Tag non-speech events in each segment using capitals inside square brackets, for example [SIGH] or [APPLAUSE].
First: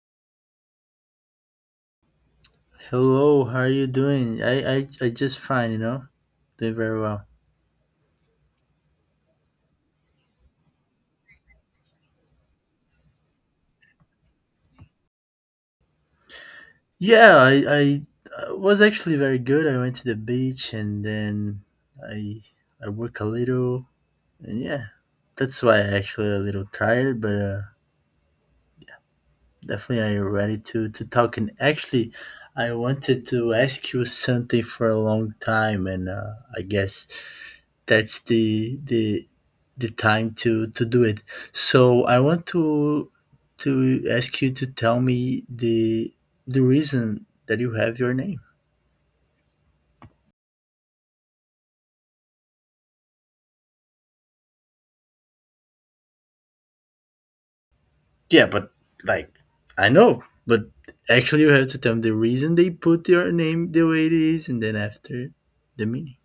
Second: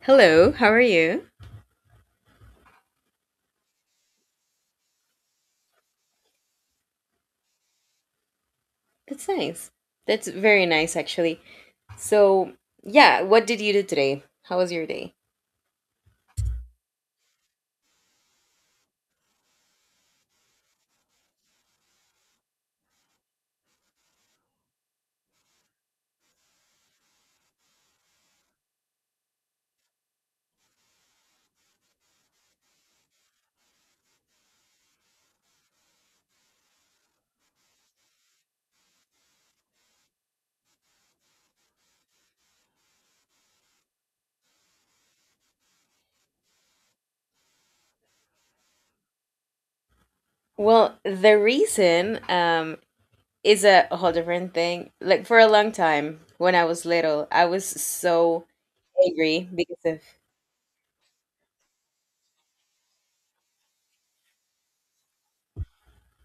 Hello, how are you? Hello, how are you doing? I just fine, you know? Doing very well. That's nice. That's very nice, actually. So, yeah, what did you do today? How was your day? Yeah, I was actually very good. I went to the beach and then I I work a little and yeah. That's why I actually a little tired, but definitely I ready to talk and actually I wanted to ask you something for a long time and I guess that's the time to do it. So I want to ask you to tell me the reason that you have your name. Well, the reason is a whole different thing. Like, for a long time, when I was little, I was so Yeah, but like angry because I of. know, but actually you have to tell me the reason they put your name the way it is, and then after the meaning.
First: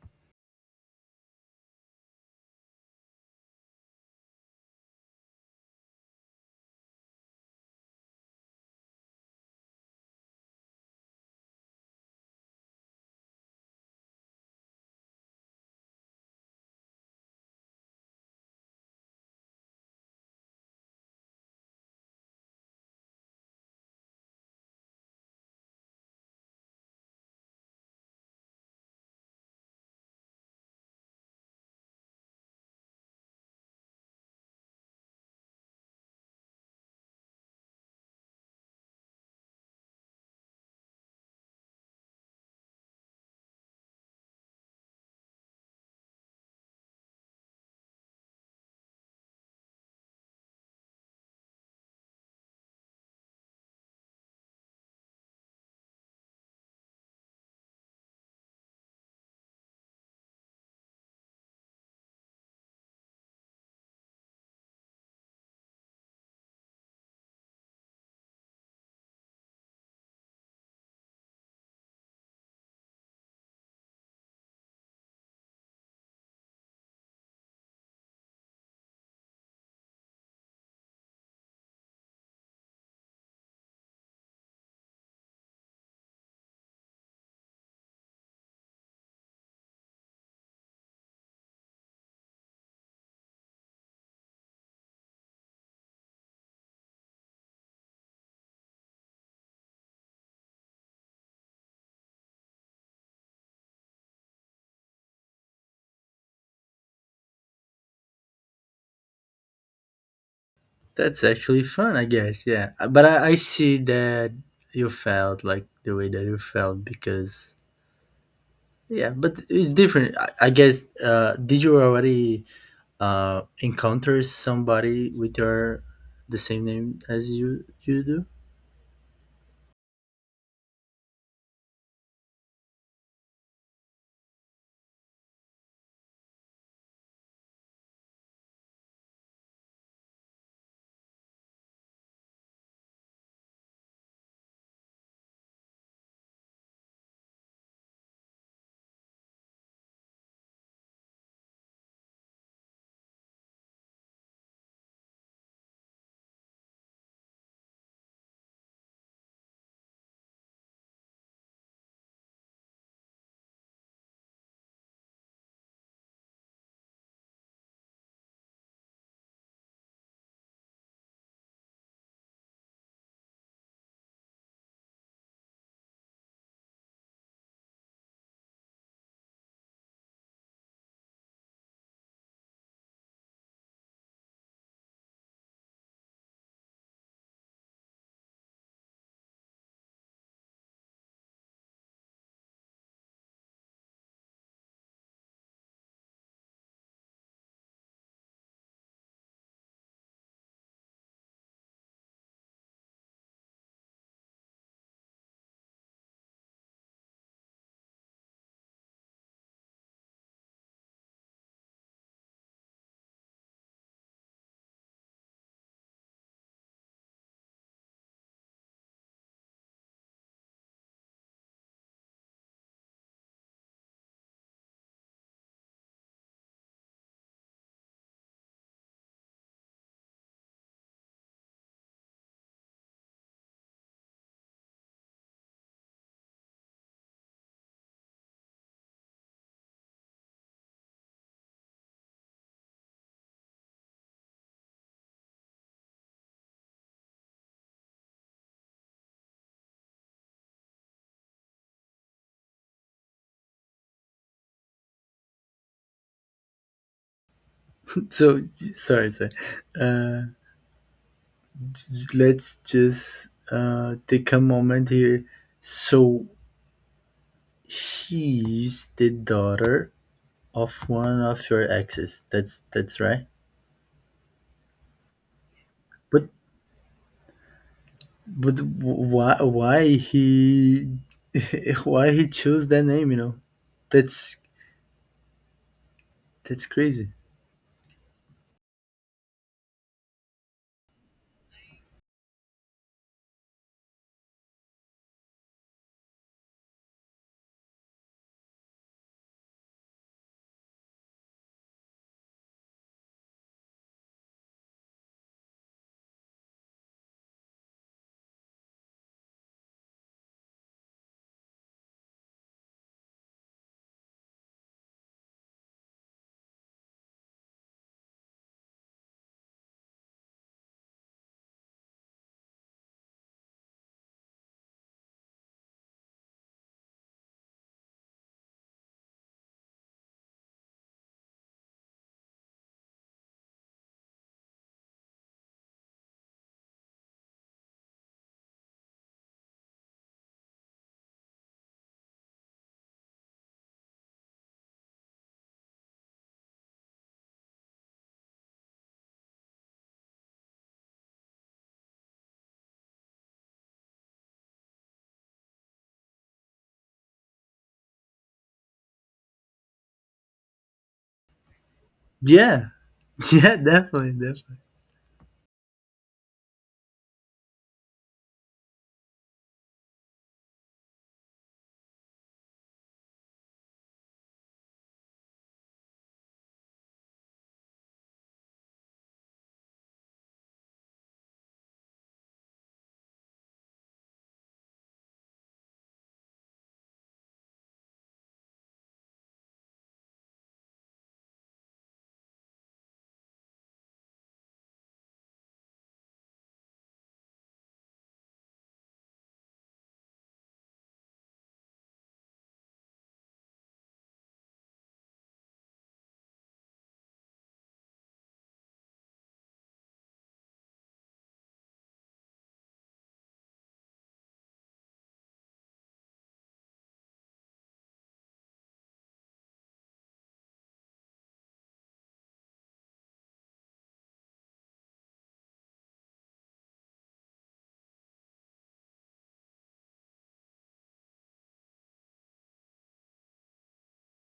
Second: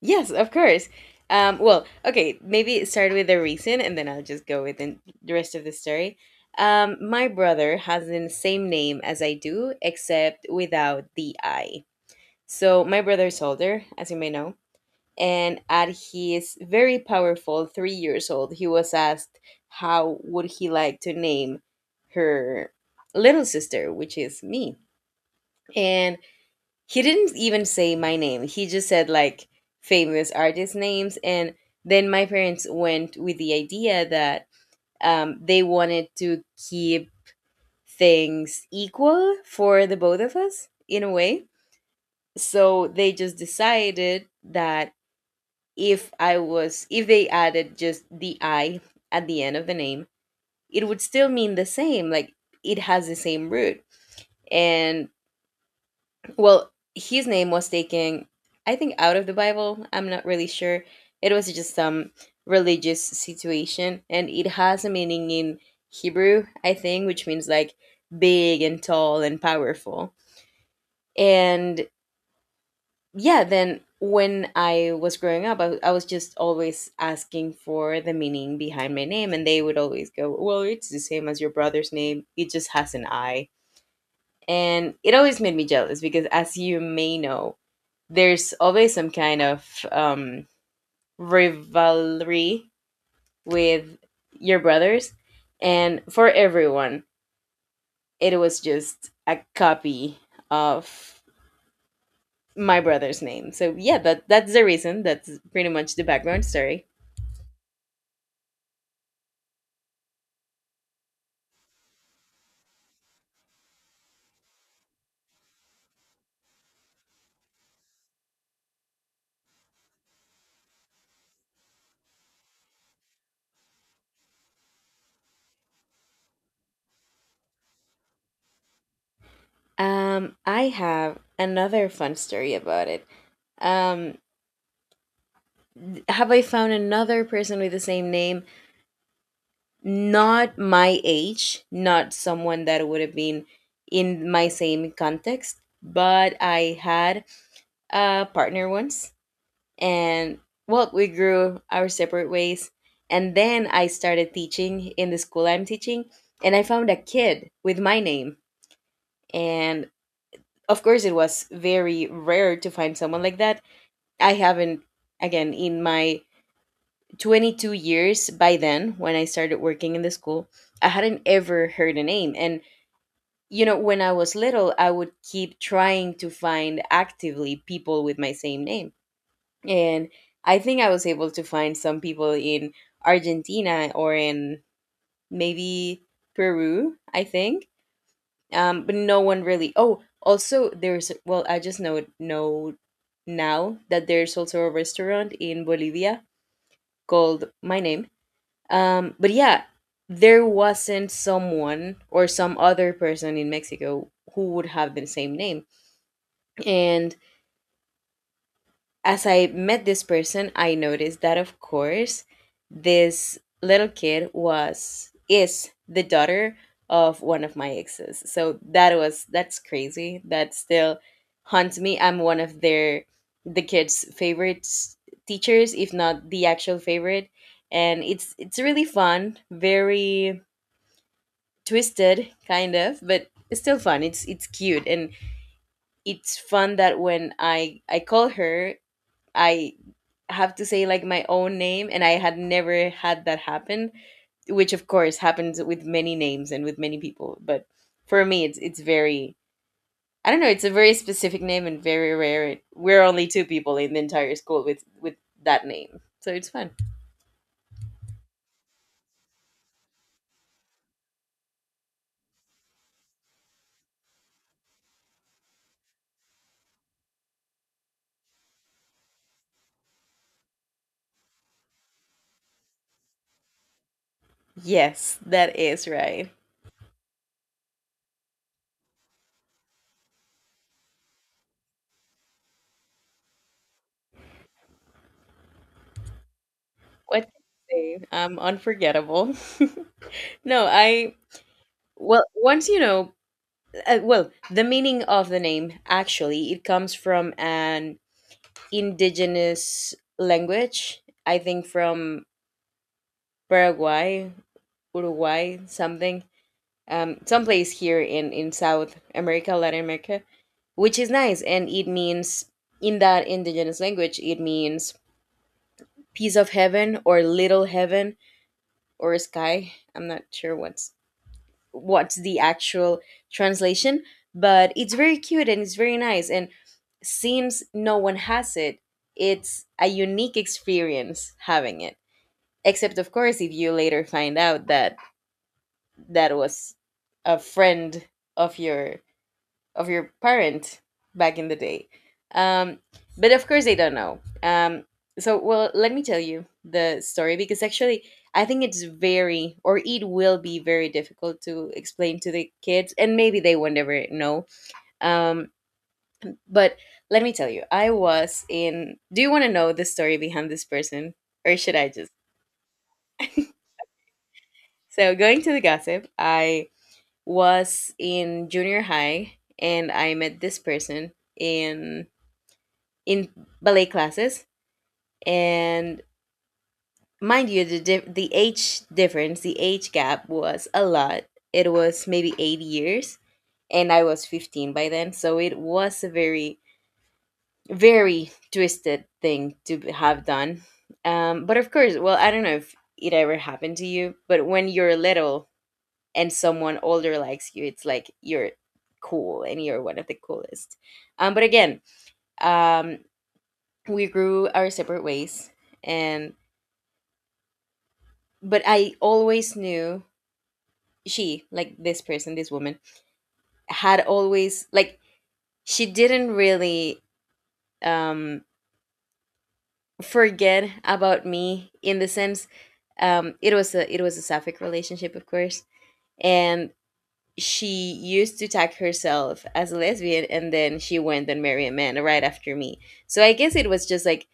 Yes, of course. Well, okay, maybe start with the reason and then I'll just go with the rest of the story. My brother has the same name as I do, except without the I. So my brother is older, as you may know, and at his very powerful 3 years old, he was asked how would he like to name her little sister, which is me. And he didn't even say my name. He just said like famous artist names. And then my parents went with the idea that they wanted to keep things equal for the both of us in a way. So they just decided that if I was if they added just the I at the end of the name, it would still mean the same. Like it has the same root. And well, his name was taken, I think, out of the Bible. I'm not really sure. It was just some religious situation, and it has a meaning in Hebrew, I think, which means like big and tall and powerful. And yeah, then when I was growing up, I was just always asking for the meaning behind my name, and they would always go, well, it's the same as your brother's name, it just has an i. And it always made me jealous because, as you may know, there's always some kind of rivalry with your brothers, and for everyone it was just a copy of my brother's name. So yeah, that's the reason, that's pretty much the background story. That's actually fun, I guess. Yeah, but I see that you felt like the way that you felt because yeah, but it's different. I guess. Did you already encounters somebody with your the same name as you do. I have another fun story about it. Um, have I found another person with the same name? Not my age, not someone that would have been in my same context, but I had a partner once, and well, we grew our separate ways. And then I started teaching in the school I'm teaching, and I found a kid with my name. And of course, it was very rare to find someone like that. I haven't, again, in my 22 years by then, when I started working in the school, I hadn't ever heard a name. And, you know, when I was little, I would keep trying to find actively people with my same name. And I think I was able to find some people in Argentina or in maybe Peru, I think. But no one really. Oh, also, there's, well, I just know now that there's also a restaurant in Bolivia called My Name. But yeah, there wasn't someone or some other person in Mexico who would have the same name. And as I met this person, I noticed that, of course, this little kid was is the daughter of one of my exes. So that's crazy. That still haunts me. I'm one of the kids' favorite teachers, if not the actual favorite. And it's really fun, very twisted, kind of, but it's still fun. It's cute, and it's fun that when I call her, I have to say like my own name, and I had never had that happen, which of course happens with many names and with many people. But for me it's very, I don't know, it's a very specific name and very rare. We're only two people in the entire school with that name. So it's fun. [LAUGHS] So sorry, uh, let's just take a moment here. So she is the daughter of one of your exes, that's right. Yes, that is But right. why he [LAUGHS] why he chose that name, you know? That's that's crazy. What can I say? I'm unforgettable. [LAUGHS] No, I, well, once you know, well, the meaning of the name actually, it comes from an indigenous language. I think from Paraguay, Uruguay, something, someplace here in South America, Latin America, which is nice. And it means, in that indigenous language, it means piece of heaven or little heaven or sky. I'm not sure what's the actual translation, but it's very cute and it's very nice. And since no one has it, it's a unique experience having it. Except, of course, if you later find out that that was a friend of your parent back in the day. Um, but of course, they don't know. So, well, let me tell you the story, because actually, I think it's very, or it will be very difficult to explain to the kids, and maybe they will never know. Um, but let me tell you, I was in. Do you want to know the story behind this person, or should I just? Yeah. [LAUGHS] Yeah, definitely. So, going to the gossip, I was in junior high and I met this person in in ballet classes. And mind you, the the age difference, the age gap was a lot. It was maybe 8 years, and I was 15 by then, so it was a very, very twisted thing to have done. But of course, well, I don't know if it ever happened to you, but when you're little and someone older likes you, it's like you're cool and you're one of the coolest. But again, um, we grew our separate ways, and but I always knew she, like this person, this woman, had always, like, she didn't really um forget about me in the sense, it was a sapphic relationship, of course. And she used to tag herself as a lesbian, and then she went and married a man right after me. So I guess it was just like,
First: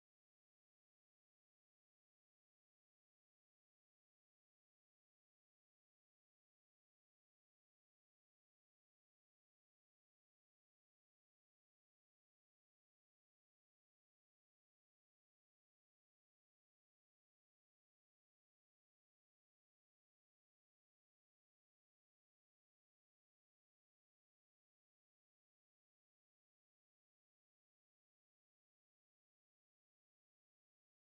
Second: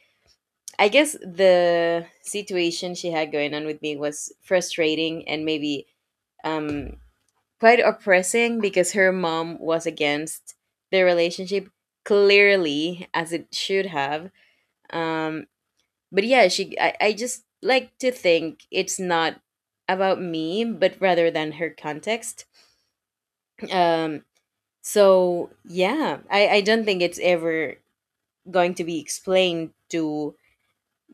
I guess the situation she had going on with me was frustrating, and maybe um quite oppressing, because her mom was against the relationship, clearly as it should have. Um but yeah, I just like to think it's not about me, but rather than her context. Um So yeah, I don't think it's ever going to be explained to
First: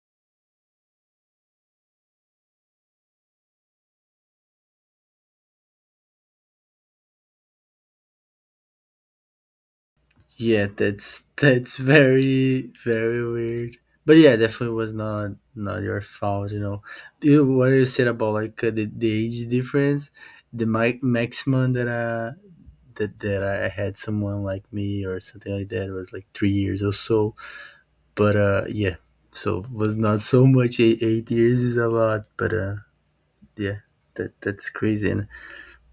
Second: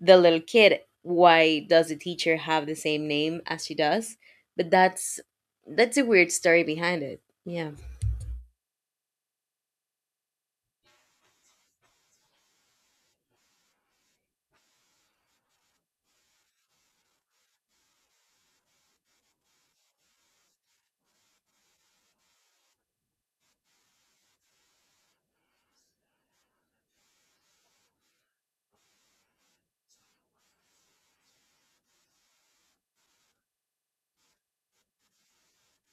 the little kid why does the teacher have the same name as she does. But that's a weird story behind it. Yeah. Yeah, that's very very weird. But yeah, definitely was not your fault, you know. You, what you said about like the, age difference, the maximum that I that that I had someone like me or something like that was like 3 years or so. But yeah, so was not so much. Eight years is a lot, but yeah, that's crazy. And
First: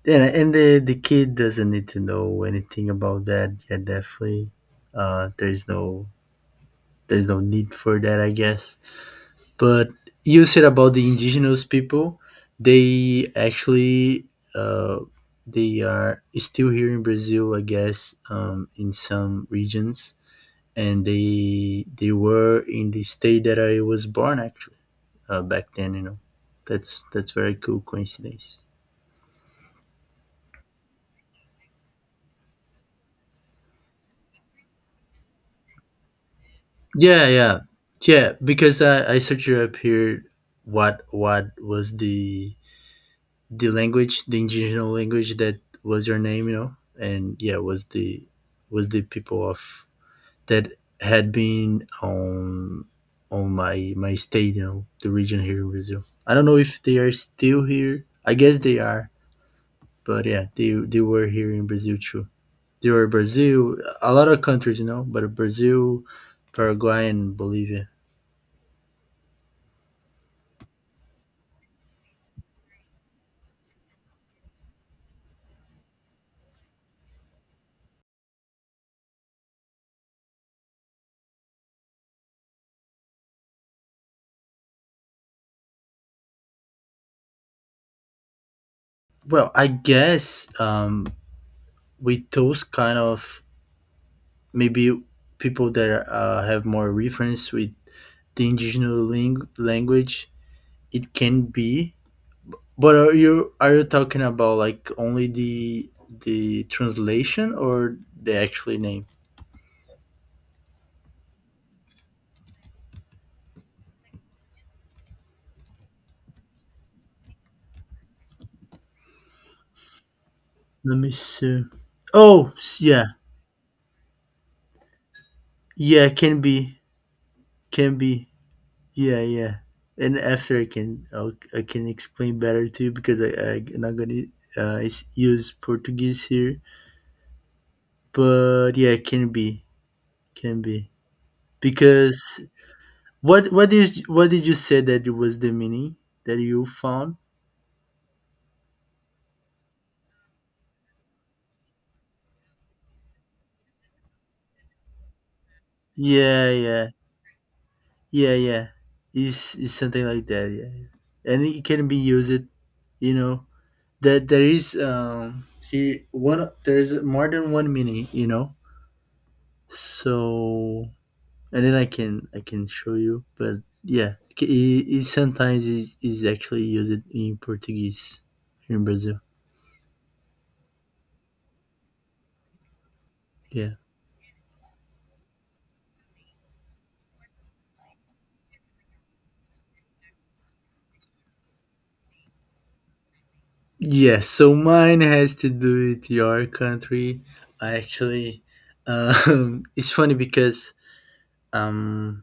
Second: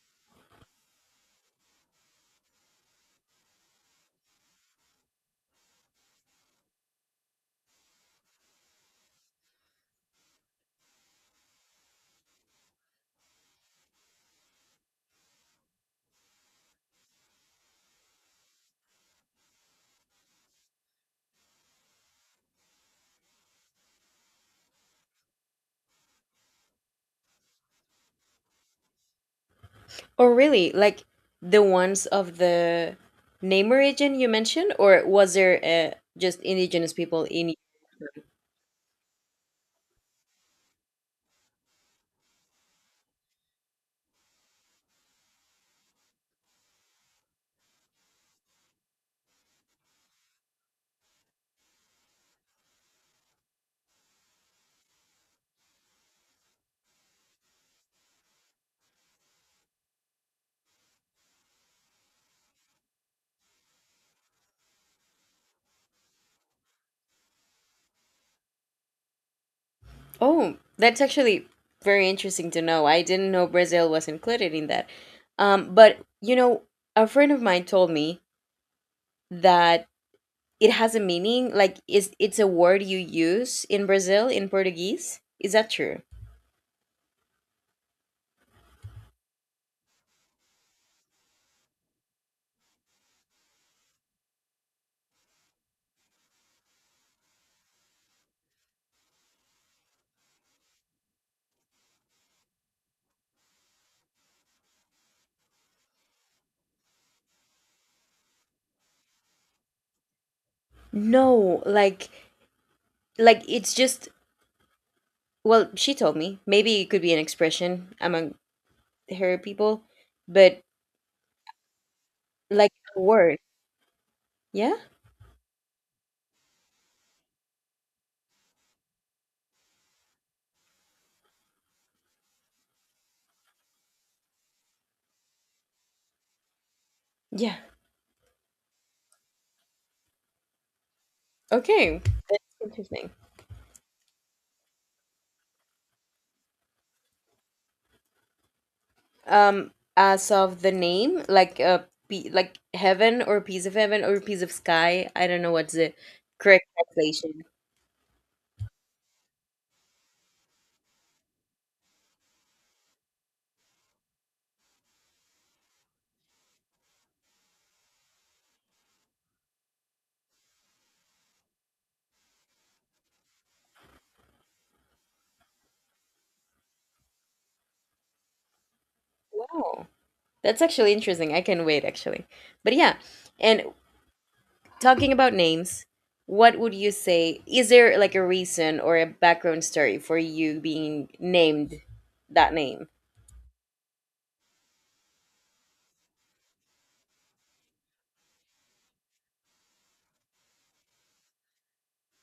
the kid doesn't need to know anything about that. Yeah, definitely uh, there's no there's no need for that, I guess. But you said about the indigenous people, they actually uh, they are still here in Brazil, I guess, in some regions, and they were in the state that I was born actually back then. You know, that's very cool coincidence. Or really, like the ones of the name origin you mentioned, or was there just indigenous people Yeah, in? yeah, yeah. Because I searched up here what was the language, the indigenous language that was your name, you know, and yeah, was the people of that had been on on my state, you know, the region here in Brazil. I don't know if they are still here. I guess they are, but yeah, they were here in Brazil too. They were Brazil, a lot of countries, you know, but Brazil, Paraguay, and Bolivia. Oh, that's actually very interesting to know. I didn't know Brazil was included in that. But you know, a friend of mine told me that it has a meaning? Like, is it's a word you use in Brazil in Portuguese? Is that true? Well, I guess with those kind of maybe people that have more reference with the indigenous language, it can be. But are you talking about like only the translation or the actual name? No, like it's just, well, she told me. Maybe it could be an expression among her people, but Let me see. Oh, like a yeah. word. Yeah? Yeah, can be, can be. Yeah, yeah. And after I can explain better to you because I'm not gonna use Portuguese here. Yeah. But yeah, can be, can be. Okay. Because. That's interesting. What is what did you say that it was, the mini that you found? Um as of the name, like a like heaven or piece of heaven or piece of sky, I don't know what's the Yeah, correct yeah, translation. yeah, yeah. It's something like that. Yeah, and it can be used. You know that there is, here one, there is more than one mini. You know, so and then I can show you. But yeah, it sometimes is actually used in Portuguese here in Brazil. Wow. That's actually interesting. I can wait actually. But yeah, and Yeah. talking about names, what would you say? Is there like a reason or a background story for you being named that name? Yes, so mine has to do with your country. I actually, [LAUGHS] it's funny because um,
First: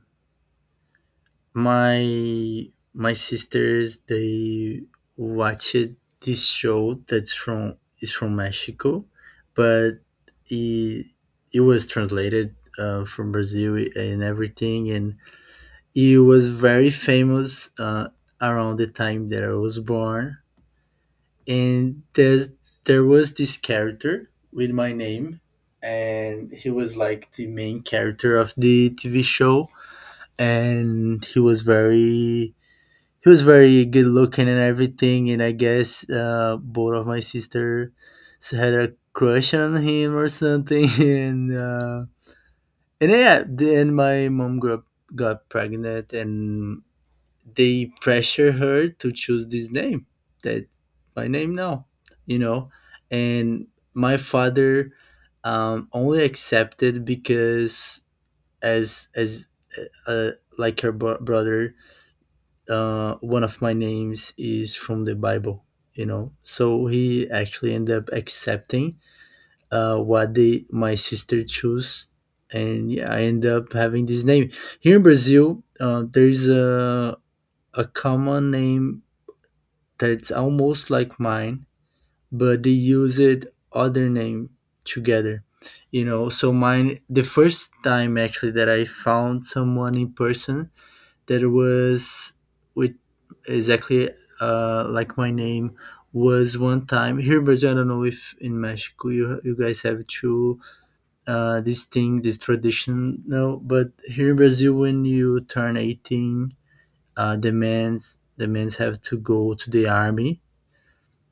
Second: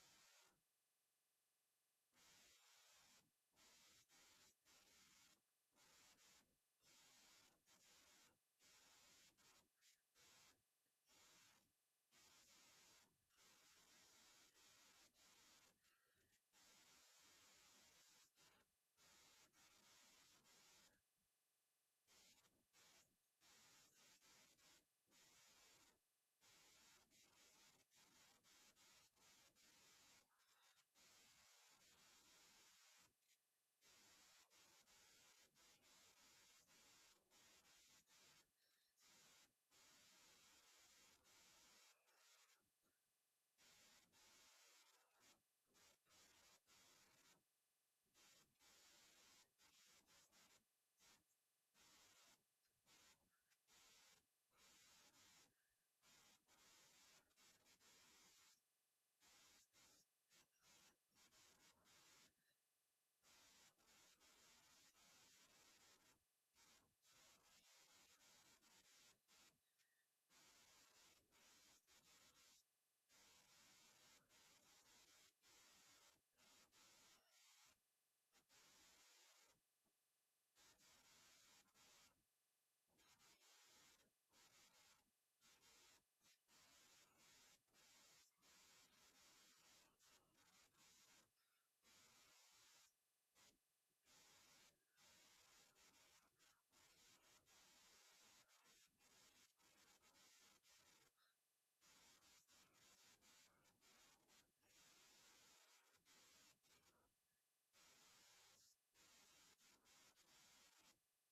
my my sisters they watched this show that's from is from Mexico, but it it was translated from Brazil and everything, and it was very famous around the time that I was born. And there was this character with my name, and he was like the main character of the TV show. And he was very, he was very good looking and everything, and I guess both of my sisters had a crush on him or something. [LAUGHS] And yeah, then my mom grew up, got pregnant, and they pressure her to choose this name. That's my name now, you know. And my father only accepted because as uh, uh, like her brother, one of my names is from the Bible, you know. So he actually ended up accepting what they my sister chose, and yeah, I end up having this name here in Brazil. There is a common name that's almost like mine, but they use it other name together. You know, so mine, the first time actually that I found someone in person that was with exactly like my name, was one time here in Brazil. I don't know if in Mexico you guys have to, this thing, this tradition now, but here in Brazil when you turn 18, the men's have to go to the army,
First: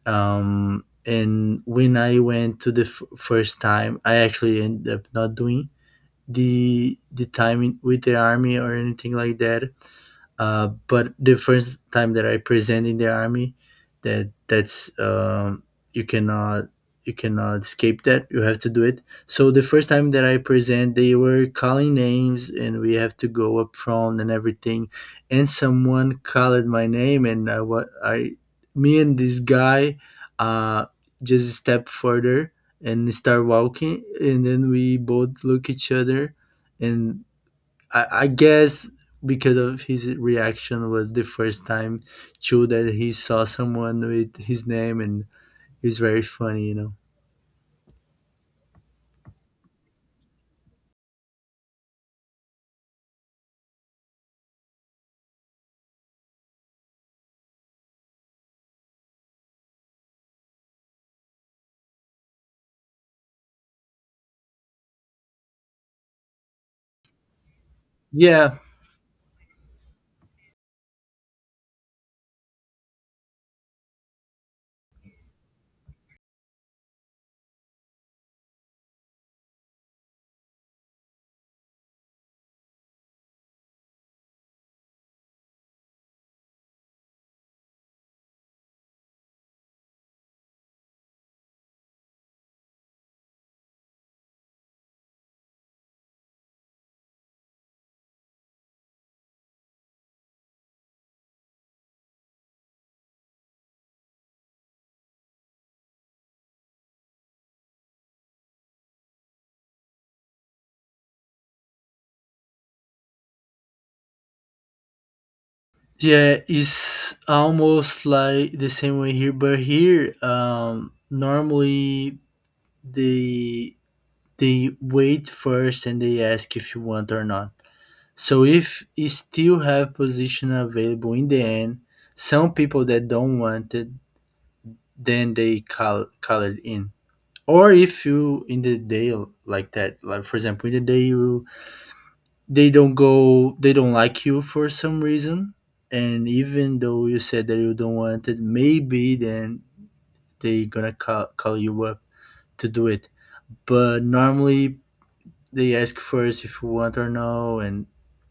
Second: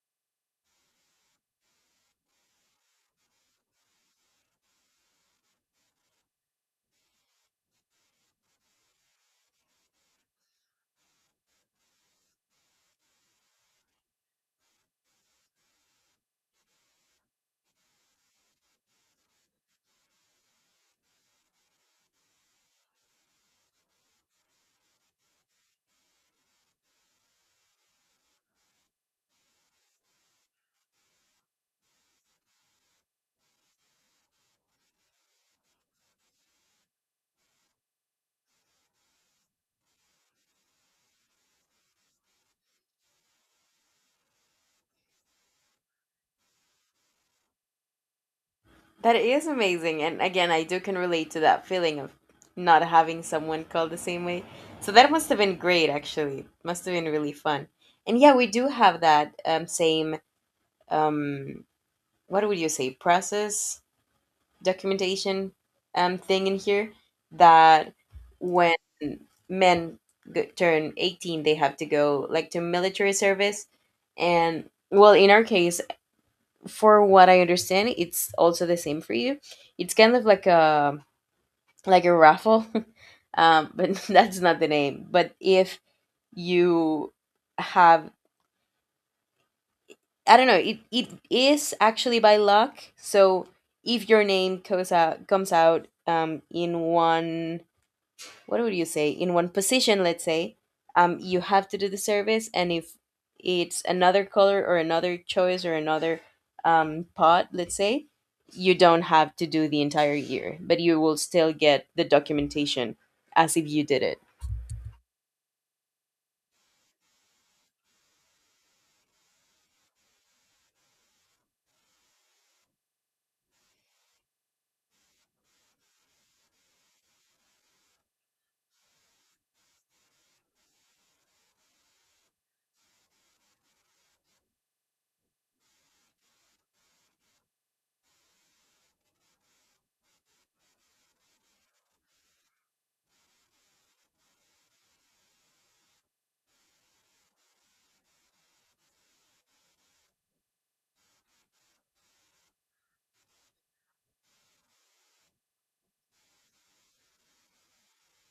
and when I went to the first time, I actually ended up not doing the time in, with the army or anything like that. But the first time that I present in the army, that that's you cannot, you cannot escape that. You have to do it. So the first time that I present, they were calling names, and we have to go up front and everything. And someone called my name, and I, what I me and this guy uh, just step further and start walking, and then we both look each other, and I guess because of his reaction, was the first time too that he saw someone with his name. And it was very funny, you know. That is amazing. And again, I do can relate to that feeling of not having someone called the same way. So that must have been great actually. Must have been really fun. And yeah, we do have that same, um what would you say, process, documentation, thing in here, that Yeah, when men turn 18, they have to go like to military service. And well, in our case, for what I understand, it's also the same for you, it's kind of like a, raffle. [LAUGHS] But [LAUGHS] that's not the name, but if you have, I don't know, it is actually by luck. So if your name comes out in one, what would you say, in one position, let's say, you have to do the service. And if it's another color or another choice or another pot, let's say, you don't have to do the entire year, but you will still get the documentation as if you did it. yeah, it's almost like the same way here, but here, normally they they wait first and they ask if you want or not. So if you still have position available in the end, some people that don't want it, then they call it in. Or if you in the day, like that, like for example, in the day you, they don't go, they don't like you for some reason, and even though you said that you don't want it, maybe then they gonna call you up to do it. But normally they ask first if you want or no. and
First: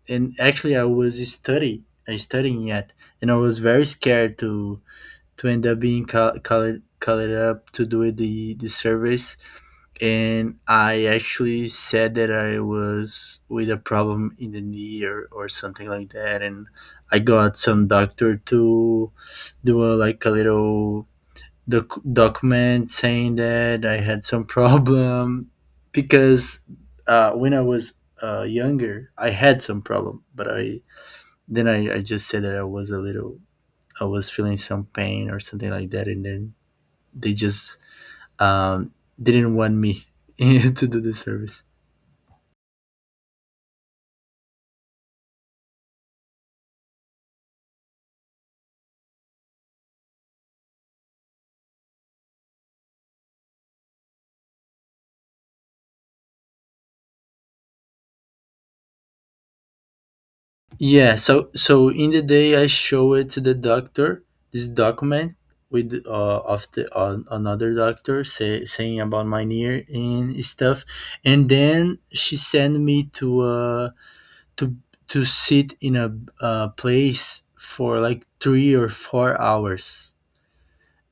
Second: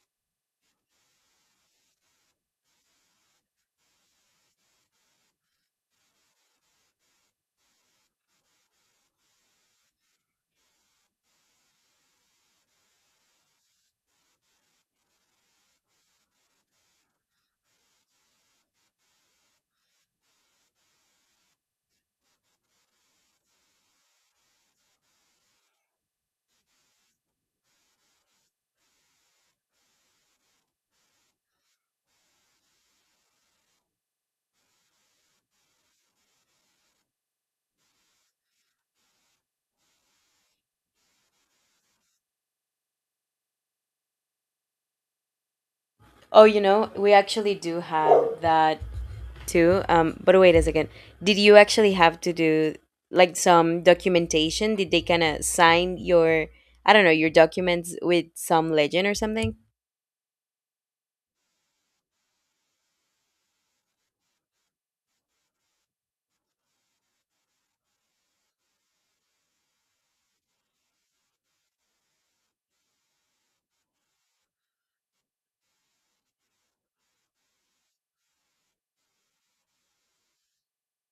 and actually I studying yet, and I was very scared to end up being called, call it up to do the service. And I actually said that I was with a problem in the knee or something like that, and I got some doctor to do a, like a little document saying that I had some [LAUGHS] problem because when I was younger, I had some problem, but I just said that I was feeling some pain or something like that, and then they just um, didn't want me [LAUGHS] to do the service. Oh, you know, we actually do have that too. But wait a second, did you actually have to do like some documentation? Did they kind of sign your, I don't know, your documents with some legend or something? Yeah, so so in the day I show it to the doctor, this document with of the on another doctor saying about my knee and stuff, and then she sent me to to sit in a place for like 3 or 4 hours,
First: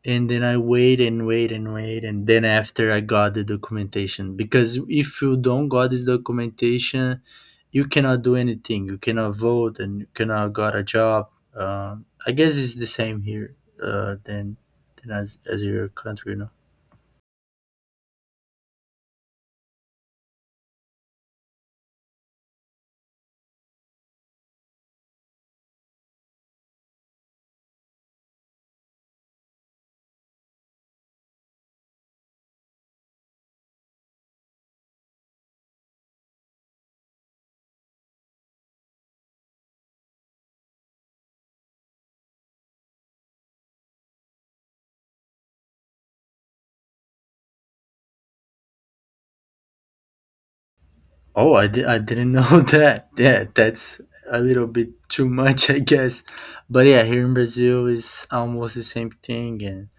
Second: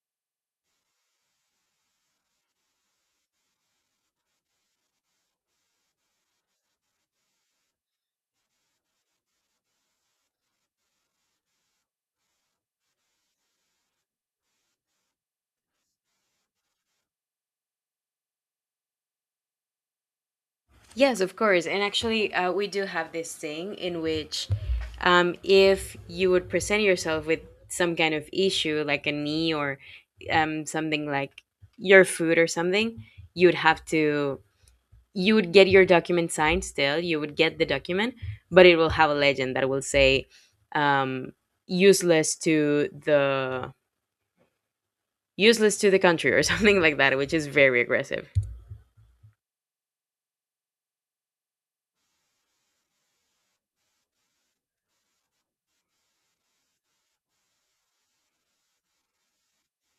and then I wait and wait and wait, and then after I got the documentation, because if you don't got this documentation, you cannot do anything. You cannot vote, and you cannot got a job. Uh, I guess it's the same here, uh, than than as your country, you know. Yes, of course. And actually, we do have this thing in which, if you would present yourself with some kind of issue, like a knee or something like your foot or something, you would have to, you would get your document signed still. You would get the document, but it will have a legend that will say, um, useless to the country or [LAUGHS] something like that, which is very aggressive. Oh, I I didn't know [LAUGHS] that. Yeah, that's a little bit too much, I guess. But yeah, here in Brazil is almost the same thing. And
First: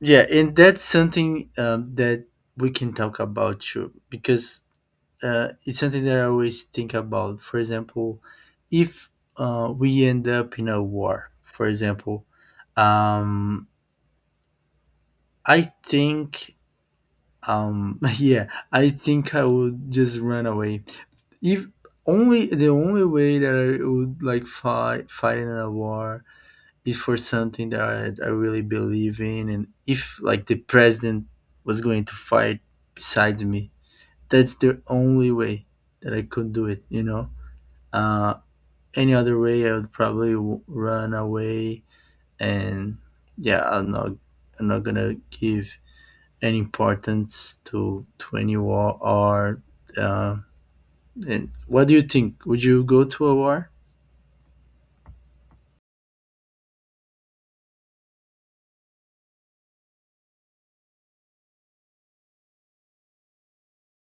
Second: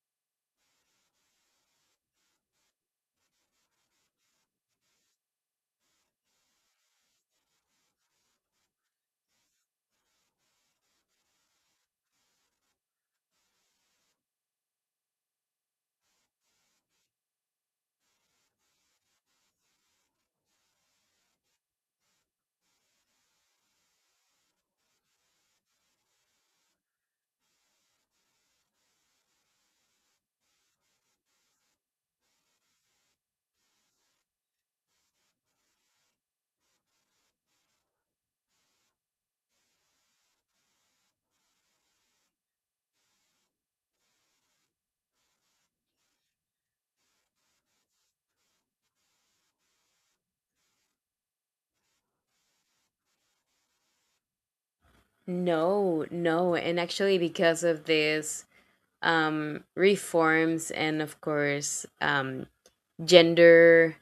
yeah, and that's something that we can talk about too, because it's something that I always think about. For example, if we end up in a war, for example, um, I think, [LAUGHS] yeah, I think I would just run away. If only, the only way that I would like fight in a war is for something that I really believe in, and if like the president was going to fight besides me, that's the only way that I could do it. You know. Uh, any other way, I would probably run away. And yeah, I'm not gonna give any importance to any war or. Uh, and what do you think? Would you go to a war? No, no, and actually because of this reforms, and of course, gender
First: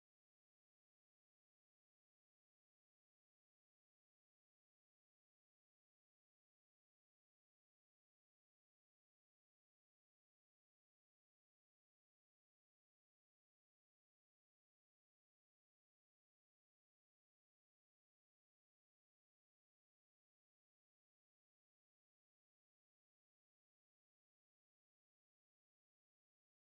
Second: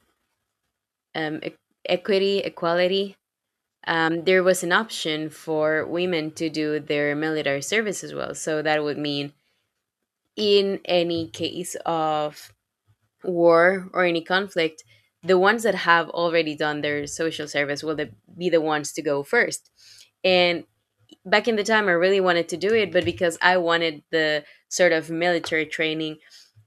um, e- equity equality. There was an option for women to do their military service as well, so that would mean in any case of war or any conflict, the ones that have already done their social service will be the ones to go first. And back in the time I really wanted to do it, but because I wanted the sort of military training,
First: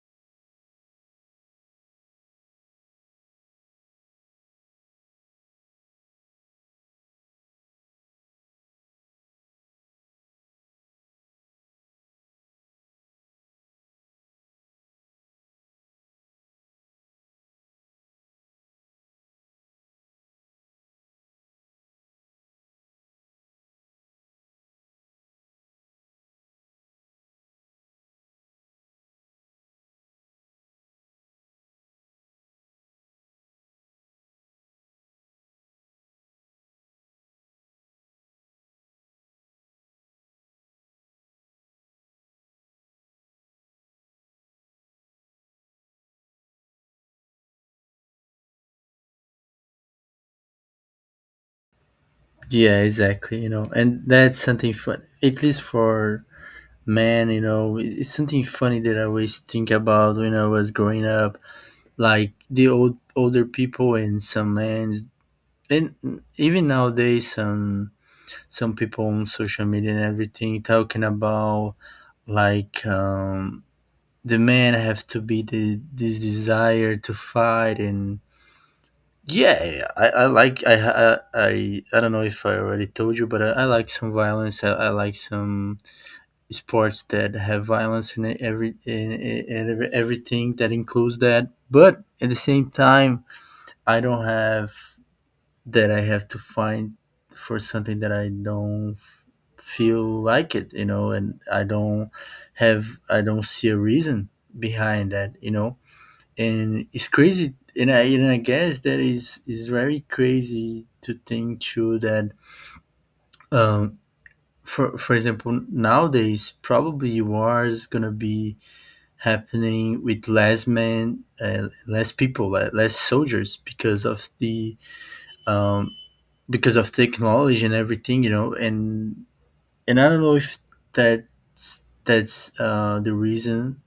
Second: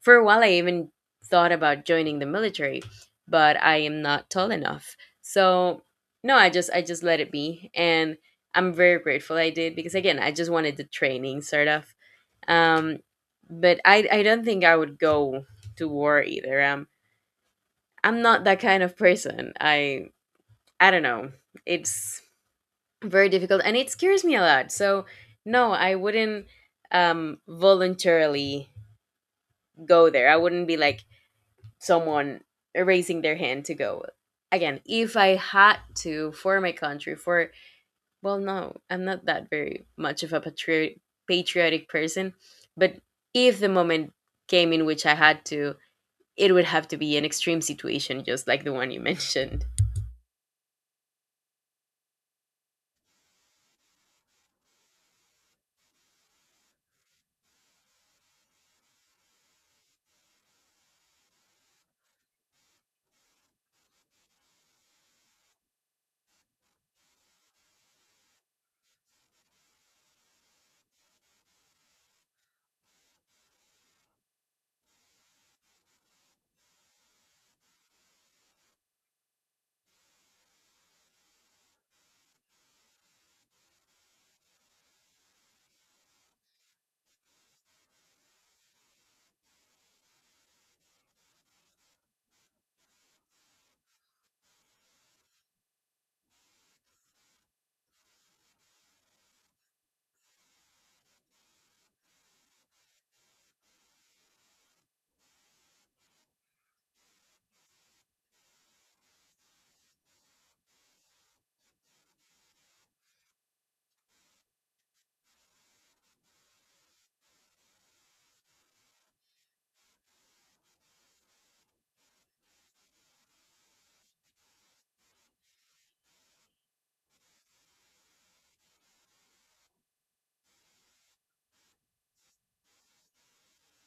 for a while I even thought about joining the military, but I am not tall enough. So no, I just let it be, and I'm very grateful I did, because again I just wanted the training sort of. Um, but I don't think I would go to war either. I'm not that kind of person. I don't know. It's very difficult and it scares me a lot, so no, I wouldn't voluntarily go there. I wouldn't be like someone raising their hand to go. Again, if I had to, for my country, for, well, no, I'm not that very much of a patriot, patriotic person, but if the moment came in which I had to, it would have to be an extreme situation just like the one you [LAUGHS] mentioned. Yeah, exactly. You know, and that's something fun. At least for men, you know, it's something funny that I always think about when I was growing up. Like the old, older people and some men, and even nowadays, some people on social media and everything talking about like the men have to be the this desire to fight. And yeah, I don't know if I already told you, but I like some violence, I like some sports that have violence in it, everything that includes that. But at the same time, I don't have that I have to find for something that I don't feel like it, you know, and I don't see a reason behind that, you know, and it's crazy. And I guess that is very crazy to think too that, um, for example, nowadays probably war is gonna be happening with less men, less people, less soldiers because of the um, because of technology and everything, you know. And I don't know if that's the reason,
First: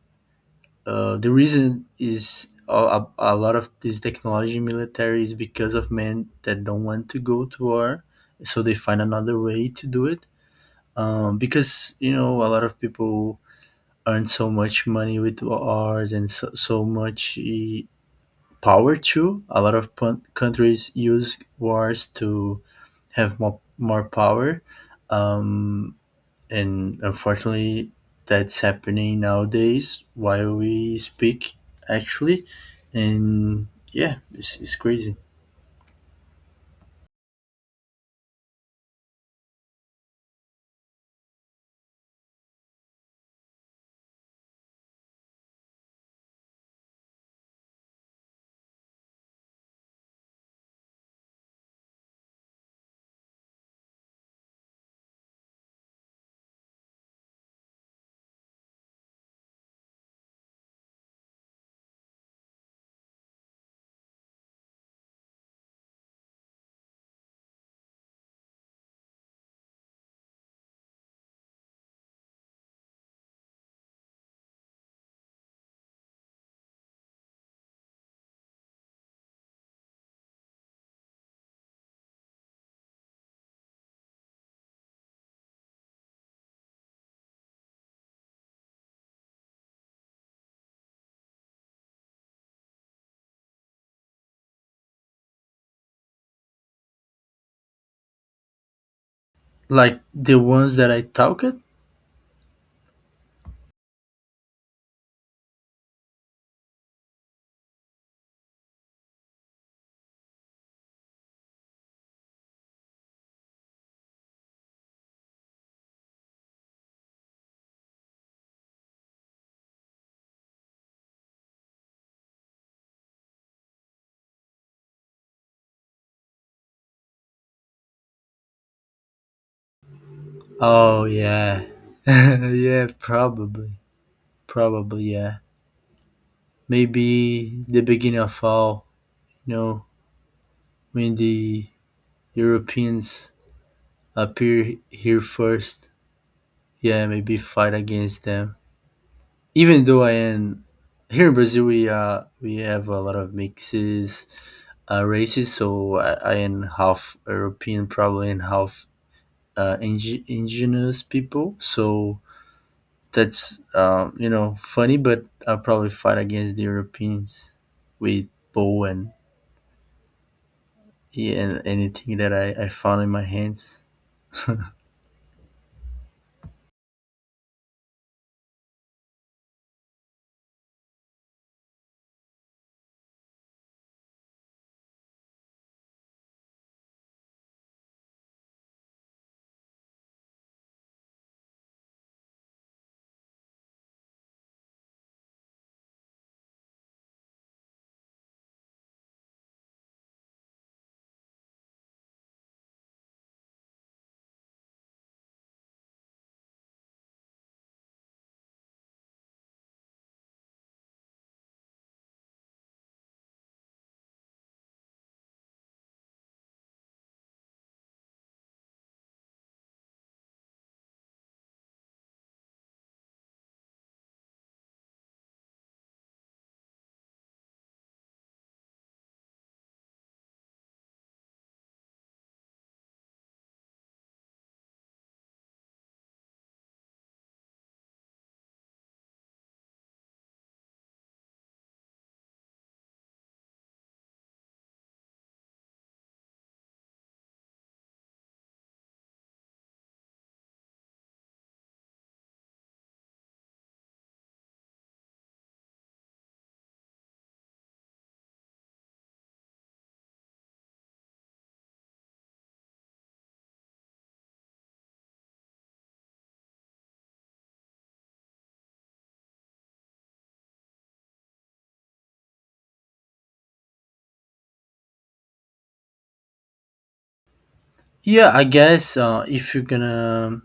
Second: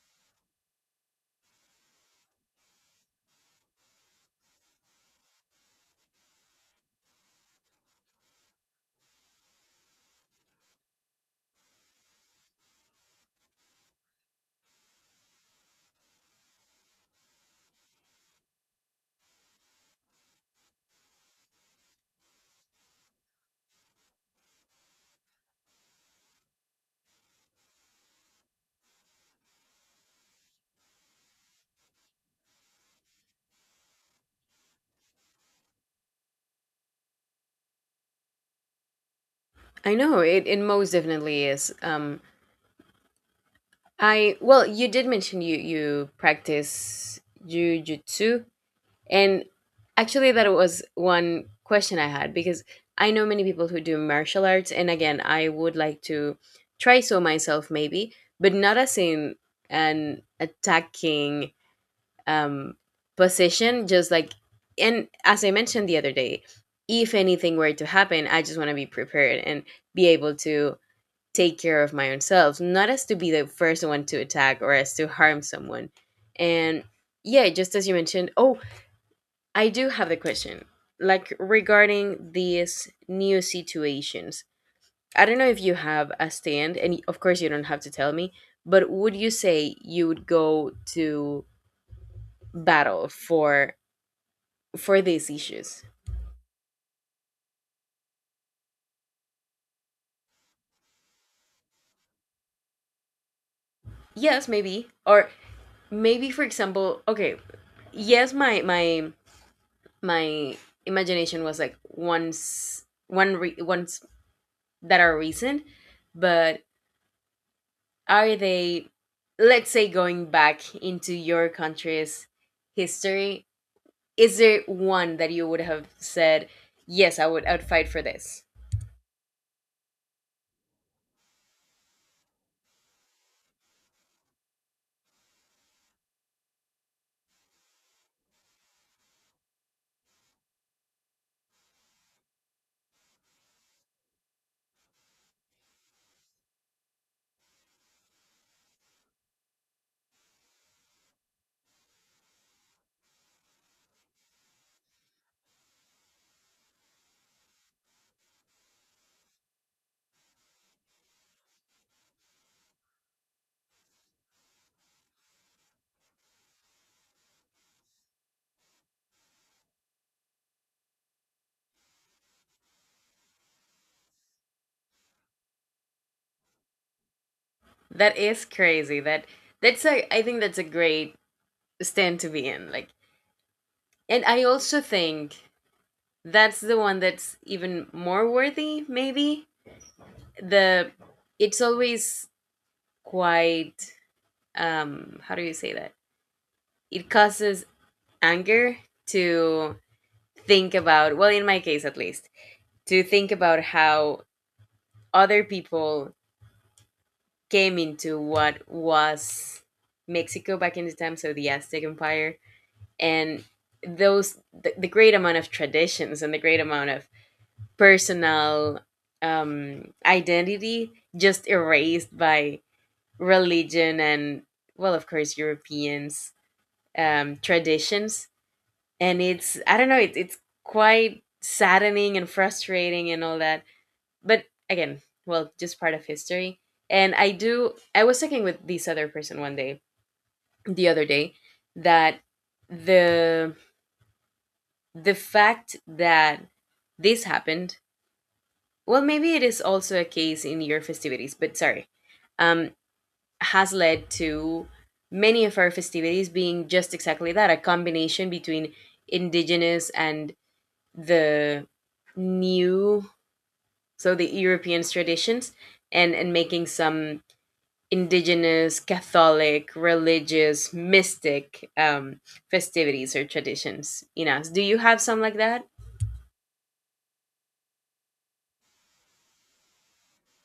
the reason is a lot of this technology military is because of men that don't want to go to war, so they find another way to do it. Because you know, a lot of people earn so much money with wars and so much power too. A lot of countries use wars to have more power. Um, and unfortunately, that's happening nowadays while we speak, actually. And yeah, it's crazy. I know it, it most definitely is. I, well, you did mention you practice jujitsu, and actually that was one question I had, because I know many people who do martial arts, and again, I would like to try so myself maybe, but not as in an attacking um position. Just like, and as I mentioned the other day, if anything were to happen, I just want to be prepared and be able to take care of my own self, not as to be the first one to attack or as to harm someone. And yeah, just as you mentioned, oh, I do have the question, like regarding these new situations. I don't know if you have a stand, and of course you don't have to tell me, but would you say you would go to battle for these issues? Like the ones that I talked. Yes, maybe, or maybe for example, okay, yes, my imagination was like ones, ones that are recent, but are they, let's say going back into your country's history, is there one that you would have said, yes, I would, I'd fight for this? Oh yeah, [LAUGHS] yeah, probably, yeah. Maybe the beginning of all, you know, when the Europeans appear here first. Yeah, maybe fight against them. Even though I am here in Brazil, we have a lot of mixes, races. So I am half European, probably, and half indigenous people. So that's you know, funny, but I probably fight against the Europeans with bow and yeah, and anything that I found in my hands. That is crazy. That, that's a I think that's a great stand to be in, like, and I also think that's the one that's even more worthy maybe. The, it's always quite, how do you say that, it causes anger to think about, well in my case at least, to think about how other people came into what was Mexico back in the time, so the Aztec Empire, and those, the great amount of traditions and the great amount of personal identity just erased by religion and, well of course, Europeans traditions. And it's, I don't know, it, it's quite saddening and frustrating and all that. But again, well, just part of history. And I was talking with this other person one day, the other day, that the fact that this happened, well maybe it is also a case in your festivities, but sorry. Um has led to many of our festivities being just exactly that, a combination between indigenous and the new, so the European traditions, and making some indigenous, Catholic, religious, mystic, festivities or traditions. In us, do you have some like that? Yeah, I guess if you're gonna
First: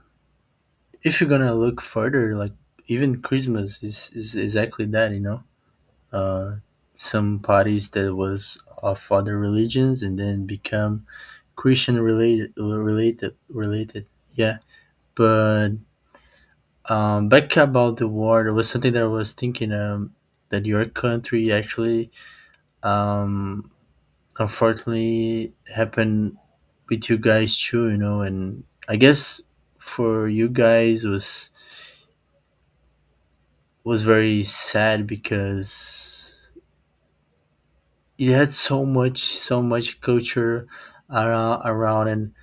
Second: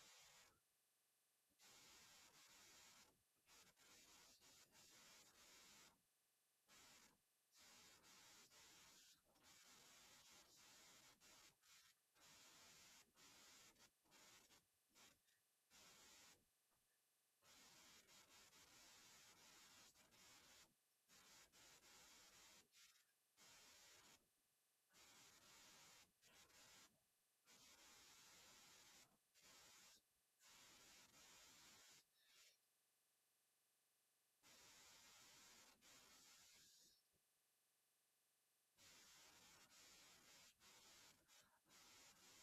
if you're gonna look further, like even Christmas is exactly that, you know. uh, some parties that was of other religions and then become Christian related. Yeah, but back about the war, there was something that I was thinking, that your country actually um, unfortunately happened with you guys too, you know, and I guess for you guys, was very sad because it had so much culture around, around and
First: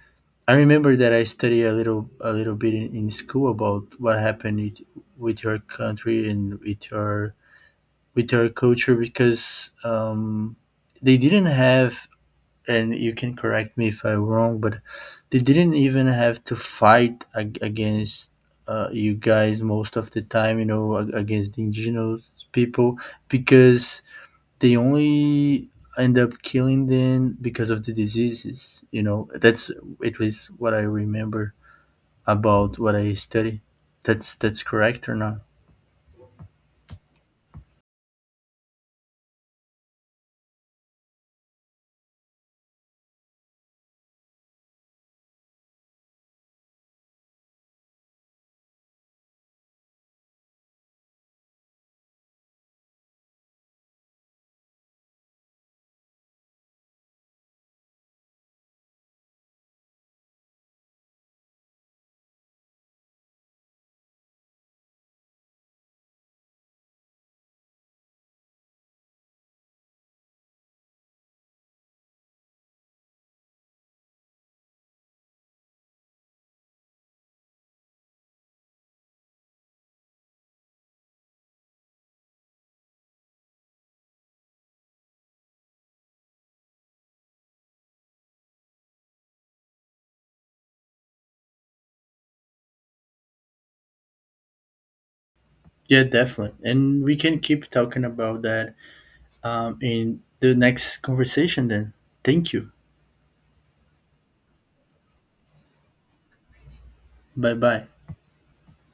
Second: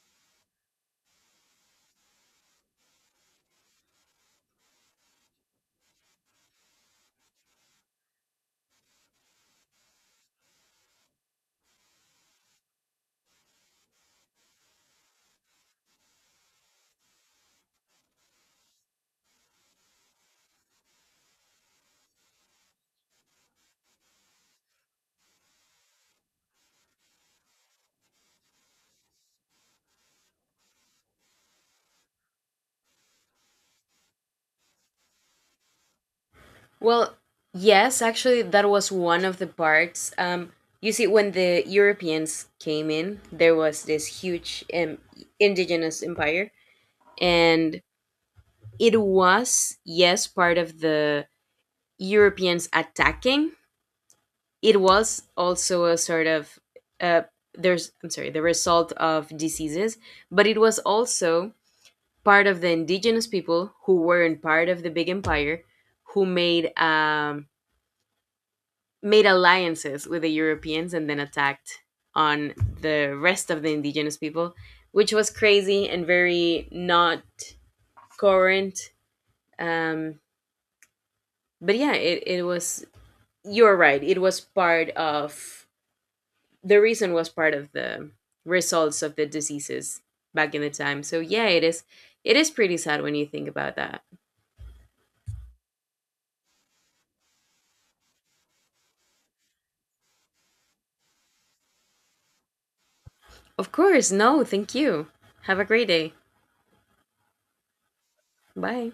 I remember that I studied a little bit in school about what happened with your country and with your culture because they didn't have, and you can correct me if I'm wrong, but they didn't even have to fight against you guys most of the time, you know, against the indigenous people because they only end up killing them because of the diseases, you know. That's at least what I remember about what I study. That's correct or not? Well yes, actually that was one of the parts. You see, when the Europeans came in there was this huge indigenous empire, and it was, yes, part of the Europeans attacking, it was also a sort of, uh, there's I'm sorry, the result of diseases, but it was also part of the indigenous people who weren't part of the big empire, who made made alliances with the Europeans and then attacked on the rest of the indigenous people, which was crazy and very not current. um, but yeah, it was, you're right, it was part of, the reason was part of the results of the diseases back in the time. So yeah, it is, it is pretty sad when you think about that. Yeah, definitely. And we can keep talking about that in the next conversation then. Thank you. Of course, no, thank you. Have a great day. Bye bye. Bye.